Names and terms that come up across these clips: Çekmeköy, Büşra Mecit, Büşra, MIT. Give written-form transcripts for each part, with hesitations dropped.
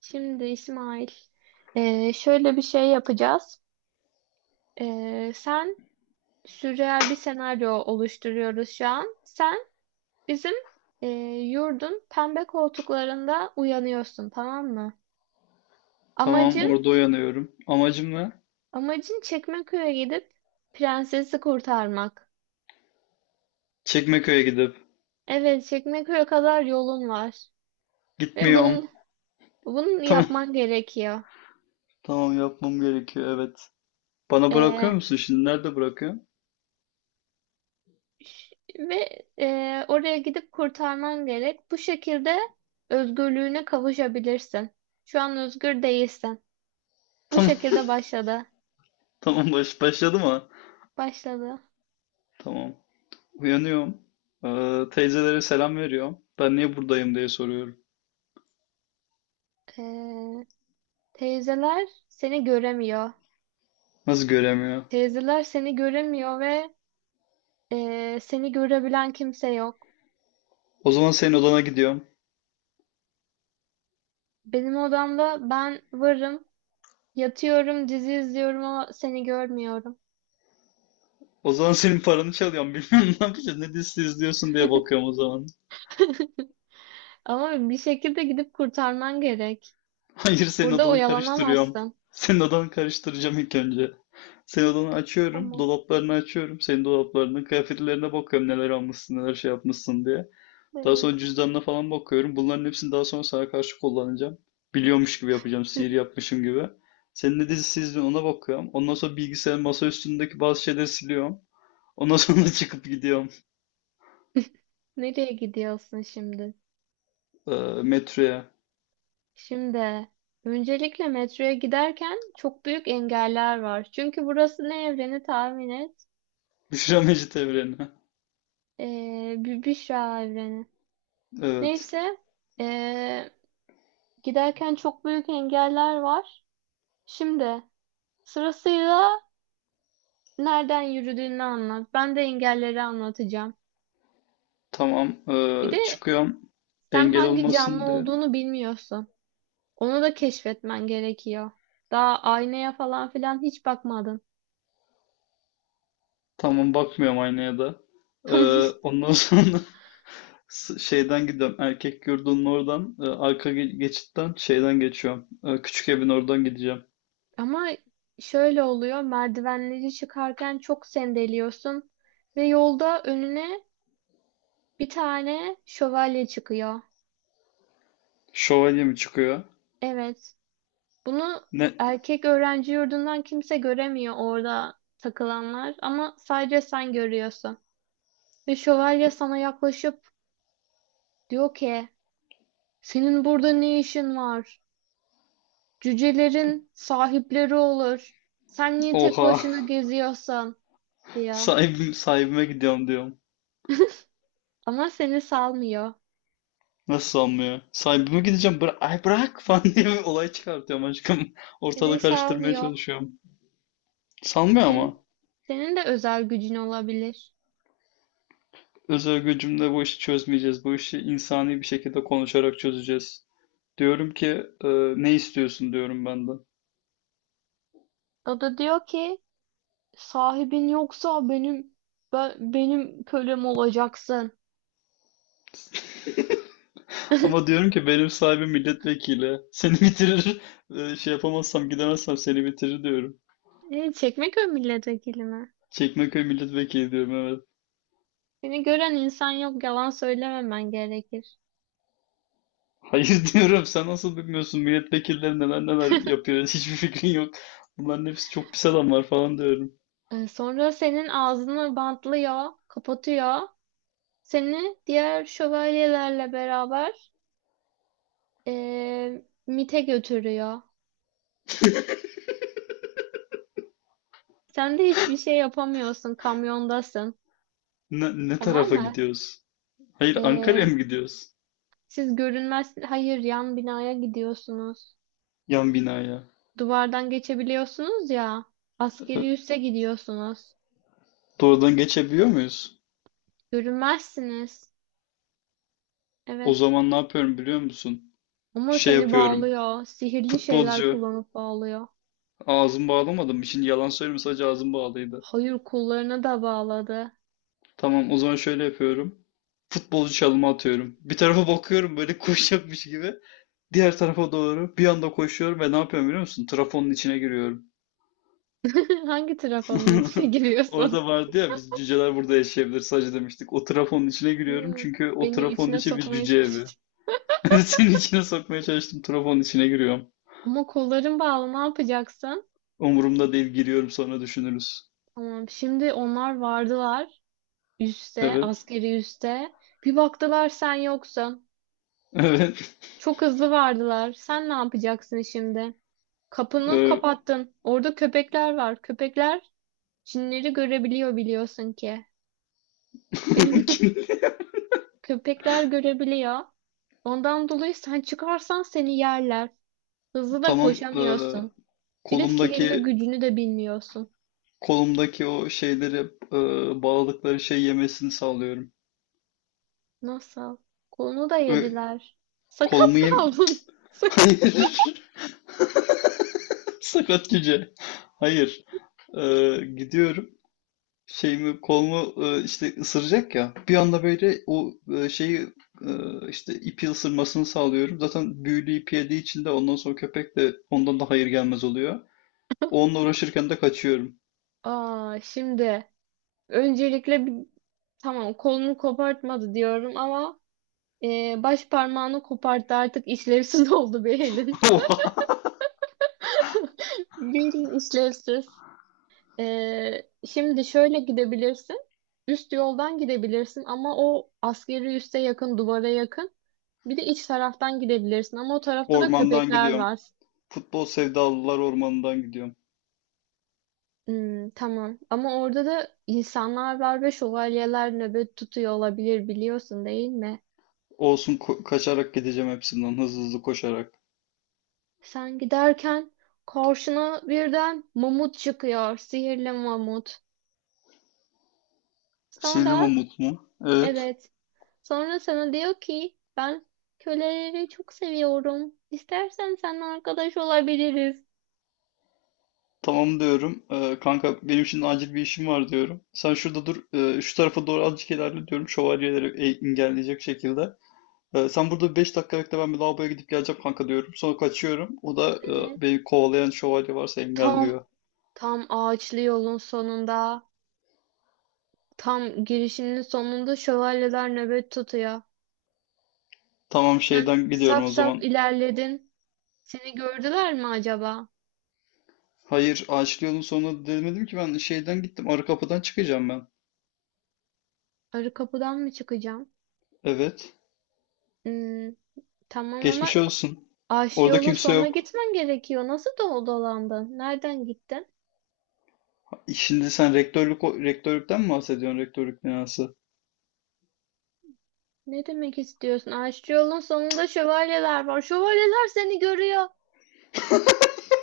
Şimdi İsmail, şöyle bir şey yapacağız. Sen sürreal bir senaryo oluşturuyoruz şu an. Sen bizim e, yurdun pembe koltuklarında uyanıyorsun, tamam mı? Tamam Amacın, orada uyanıyorum. Amacım ne? amacın Çekmeköy'e gidip prensesi kurtarmak. Çekmeköy'e gidip. Evet, Çekmeköy'e kadar yolun var ve Gitmiyorum. bunun Tamam. yapman gerekiyor. Tamam yapmam gerekiyor, evet. Bana bırakıyor musun şimdi? Nerede bırakıyorsun? Ve oraya gidip kurtarman gerek. Bu şekilde özgürlüğüne kavuşabilirsin. Şu an özgür değilsin. Bu Tamam. şekilde başladı. Tamam başladı mı? Başladı. Tamam. Uyanıyorum. Teyzelere selam veriyorum. Ben niye buradayım diye soruyorum. E, Teyzeler seni göremiyor. Nasıl göremiyor? Teyzeler seni göremiyor ve seni görebilen kimse yok. O zaman senin odana gidiyorum. Benim odamda ben varım. Yatıyorum, dizi izliyorum ama seni görmüyorum. O zaman senin paranı çalıyorum. Bilmiyorum ne yapacağız. Ne dizisi izliyorsun diye bakıyorum o zaman. Ama bir şekilde gidip kurtarman gerek. Hayır, senin Burada odanı karıştırıyorum. oyalanamazsın. Senin odanı karıştıracağım ilk önce. Senin odanı açıyorum. Tamam. Dolaplarını açıyorum. Senin dolaplarının kıyafetlerine bakıyorum neler almışsın neler şey yapmışsın diye. Daha sonra Evet. cüzdanına falan bakıyorum. Bunların hepsini daha sonra sana karşı kullanacağım. Biliyormuş gibi yapacağım. Sihir yapmışım gibi. Senin ne dizisi izliyorsun ona bakıyorum. Ondan sonra bilgisayarın masa üstündeki bazı şeyleri siliyorum. Ondan sonra çıkıp gidiyorum Nereye gidiyorsun şimdi? e, metroya. Şimdi öncelikle metroya giderken çok büyük engeller var. Çünkü burası ne evreni tahmin et? Büşra Mecit evrenine. Bir Büşra evreni. Evet. Neyse ee, giderken çok büyük engeller var. Şimdi sırasıyla nereden yürüdüğünü anlat. Ben de engelleri anlatacağım. Tamam. Bir de Çıkıyorum sen engel hangi canlı olmasın diye. olduğunu bilmiyorsun. Onu da keşfetmen gerekiyor. Daha aynaya falan filan hiç bakmadın. Tamam, bakmıyorum aynaya da. Ee, Tamam. Ondan sonra şeyden gidiyorum. Erkek yurdunun oradan, arka geçitten şeyden geçiyorum. Küçük evin oradan gideceğim. Ama şöyle oluyor, merdivenleri çıkarken çok sendeliyorsun ve yolda önüne bir tane şövalye çıkıyor. Şövalye mi çıkıyor? Evet, bunu Ne? erkek öğrenci yurdundan kimse göremiyor orada takılanlar ama sadece sen görüyorsun. Ve şövalye sana yaklaşıp diyor ki, senin burada ne işin var? Cücelerin sahipleri olur. Sen niye tek Oha. başına geziyorsun? Diyor. Sahibim, sahibime gidiyorum diyorum. Ama seni salmıyor. Nasıl sanmıyor? Sahibime gideceğim. Ay bırak falan diye bir olay çıkartıyorum aşkım. Seni Ortalığı karıştırmaya salmıyor. çalışıyorum. Sanmıyor Senin, ama. senin de özel gücün olabilir. Özel gücümle bu işi çözmeyeceğiz. Bu işi insani bir şekilde konuşarak çözeceğiz. Diyorum ki e, ne istiyorsun diyorum ben de. O da diyor ki sahibin yoksa benim benim kölem olacaksın. Ama diyorum ki benim sahibim milletvekili. Seni bitirir. Şey yapamazsam gidemezsem seni bitirir diyorum. Çekmeköy milletvekili mi? Çekmeköy milletvekili diyorum, evet. Seni gören insan yok yalan söylememen gerekir. Hayır, diyorum sen nasıl bilmiyorsun milletvekilleri neler neler yapıyor, hiçbir fikrin yok. Bunların hepsi çok pis adamlar falan diyorum. Sonra senin ağzını bantlıyor, kapatıyor. Seni diğer şövalyelerle beraber MIT'e götürüyor. Sen de hiçbir şey yapamıyorsun, kamyondasın. Ne Tamam tarafa mı? gidiyoruz? Hayır, Ankara'ya E, mı gidiyoruz? Siz görünmez, hayır yan binaya gidiyorsunuz. Yan binaya. Duvardan geçebiliyorsunuz ya. Ee, Askeri üsse gidiyorsunuz. Doğrudan geçebiliyor muyuz? Görünmezsiniz. O Evet. zaman ne yapıyorum biliyor musun? Ama Şey seni yapıyorum. bağlıyor. Sihirli şeyler Futbolcu. kullanıp bağlıyor. Ağzımı bağlamadım. Şimdi yalan söylemiyorum, sadece ağzım bağlıydı. Hayır kollarına da bağladı. Tamam, o zaman şöyle yapıyorum. Futbolcu çalımı atıyorum. Bir tarafa bakıyorum böyle koşacakmış gibi. Diğer tarafa doğru bir anda koşuyorum ve ne yapıyorum biliyor musun? Trafonun içine giriyorum. Hangi trafonun içine giriyorsun? Orada vardı ya biz cüceler burada yaşayabilir sadece demiştik. O trafonun içine giriyorum Evet. çünkü o Beni trafonun içine içi bir sokmaya cüce evi. çalıştı. Senin içine sokmaya çalıştım, trafonun içine giriyorum. Ama kolların bağlı ne yapacaksın? Umurumda değil, giriyorum, sonra düşünürüz. Tamam şimdi onlar vardılar. Üste, Evet. askeri üste. Bir baktılar sen yoksun. Evet. Çok hızlı vardılar. Sen ne yapacaksın şimdi? Kapını Ee, kapattın. Orada köpekler var. Köpekler cinleri görebiliyor biliyorsun ki. Köpekler görebiliyor. Ondan dolayı sen çıkarsan seni yerler. Hızlı da Tamam. Koşamıyorsun. Bir de sihirli kolumdaki gücünü de bilmiyorsun. Kolumdaki o şeyleri, e, bağladıkları şey yemesini sağlıyorum. Nasıl? Kolunu da Ö- yediler. Sakat Kolumu yem... kaldın. Sak Hayır. Sakat cüce. Hayır. E, Gidiyorum. Şeyimi kolumu, işte ısıracak ya. Bir anda böyle o, şeyi, e, işte ipi ısırmasını sağlıyorum. Zaten büyülü ipi yediği için de ondan sonra köpek de ondan da hayır gelmez oluyor. Onunla uğraşırken de kaçıyorum. Aa, şimdi öncelikle tamam kolunu kopartmadı diyorum ama baş parmağını koparttı artık işlevsiz oldu bir elin. Bir elin işlevsiz. Şimdi şöyle gidebilirsin. Üst yoldan gidebilirsin ama o askeri üste yakın, duvara yakın. Bir de iç taraftan gidebilirsin ama o tarafta da Ormandan köpekler gidiyorum. var. Futbol sevdalılar ormanından gidiyorum. Hmm, tamam ama orada da insanlar var ve şövalyeler nöbet tutuyor olabilir biliyorsun değil mi? Olsun, kaçarak gideceğim hepsinden hızlı hızlı koşarak. Sen giderken karşına birden mamut çıkıyor, sihirli mamut. Sonra Sildim mu? Evet. Evet. Sonra sana diyor ki ben köleleri çok seviyorum. İstersen seninle arkadaş olabiliriz. Tamam diyorum. Kanka benim şimdi acil bir işim var diyorum. Sen şurada dur. Şu tarafa doğru azıcık ilerle diyorum. Şövalyeleri engelleyecek şekilde. Sen burada 5 dakika bekle, ben bir lavaboya gidip geleceğim kanka diyorum. Sonra kaçıyorum. O da Evet. beni kovalayan şövalye varsa Tam engelliyor. tam ağaçlı yolun sonunda, tam girişinin sonunda şövalyeler nöbet tutuyor. Tamam, Sen şeyden gidiyorum saf o saf zaman. ilerledin. Seni gördüler mi acaba? Hayır, ağaçlı yolun sonuna demedim ki, ben şeyden gittim. Arı kapıdan çıkacağım ben. Arı kapıdan mı çıkacağım? Evet. Hmm, tamam ama Geçmiş olsun. ağaçlı Orada yolun kimse sonuna yok. gitmen gerekiyor. Nasıl dolandın? Nereden gittin? Şimdi sen rektörlükten mi bahsediyorsun? Rektörlük binası. Ne demek istiyorsun? Aşçı yolun sonunda şövalyeler var. Şövalyeler seni görüyor.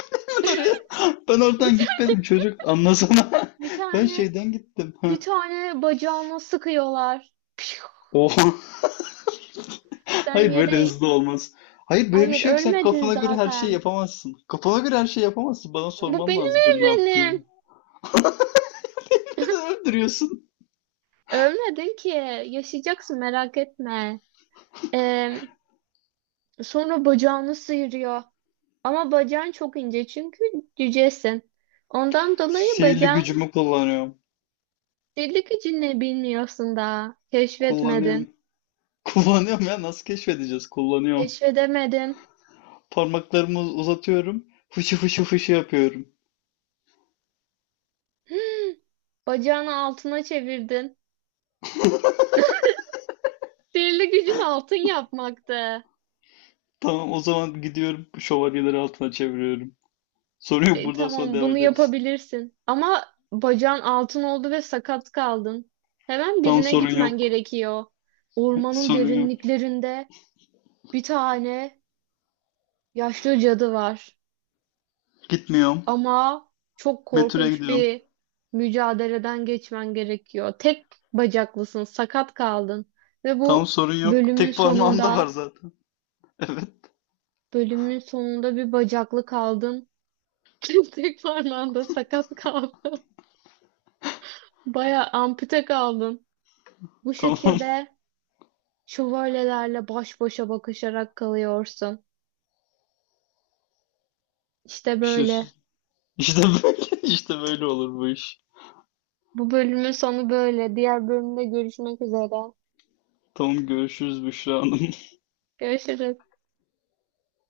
Ben oraya Ben Bir oradan tane, gitmedim çocuk, anlasana. bir Ben tane, şeyden gittim. bir tane bacağına sıkıyorlar. Pişu! Oha. Sen Hayır, böyle yere... hızlı olmaz. Hayır, böyle bir Hayır, şey yok. Sen ölmedin kafana göre her şey zaten. yapamazsın. Kafana göre her şey yapamazsın. Bana Bu sorman benim lazım benim ne yaptığımı. evrenim. Neden öldürüyorsun? Ölmedin ki. Yaşayacaksın merak etme. Ee, Sonra bacağını sıyırıyor. Ama bacağın çok ince çünkü cücesin. Ondan dolayı Sihirli bacağın gücümü kullanıyorum. delik içinde bilmiyorsun daha. Keşfetmedin. Kullanıyorum. Kullanıyorum ya, nasıl keşfedeceğiz? Kullanıyorum. Keşfedemedin. Parmaklarımı uzatıyorum. Fışı fışı fışı yapıyorum. Bacağını altına çevirdin. Sihirli gücün altın yapmaktı. Tamam, o zaman gidiyorum, şövalyeleri altına çeviriyorum. Sorun yok. Buradan sonra Tamam devam bunu ederiz. yapabilirsin. Ama bacağın altın oldu ve sakat kaldın. Hemen Tam birine sorun gitmen yok. gerekiyor. Ormanın Sorun yok. derinliklerinde bir tane yaşlı cadı var. Gitmiyorum. Ama çok Betül'e korkunç gidiyorum. bir mücadeleden geçmen gerekiyor. Tek bacaklısın, sakat kaldın. Ve Tam bu sorun yok. bölümün Tek parmağım da var sonunda, zaten. Evet. bölümün sonunda bir bacaklı kaldın. Tek parmağında sakat kaldın. Baya ampute kaldın. Bu Tamam. şekilde şövalyelerle baş başa bakışarak kalıyorsun. İşte Bir şey. böyle. İşte böyle, işte böyle olur bu iş. Bu bölümün sonu böyle. Diğer bölümde görüşmek üzere. Tamam, görüşürüz Büşra Hanım. Görüşürüz.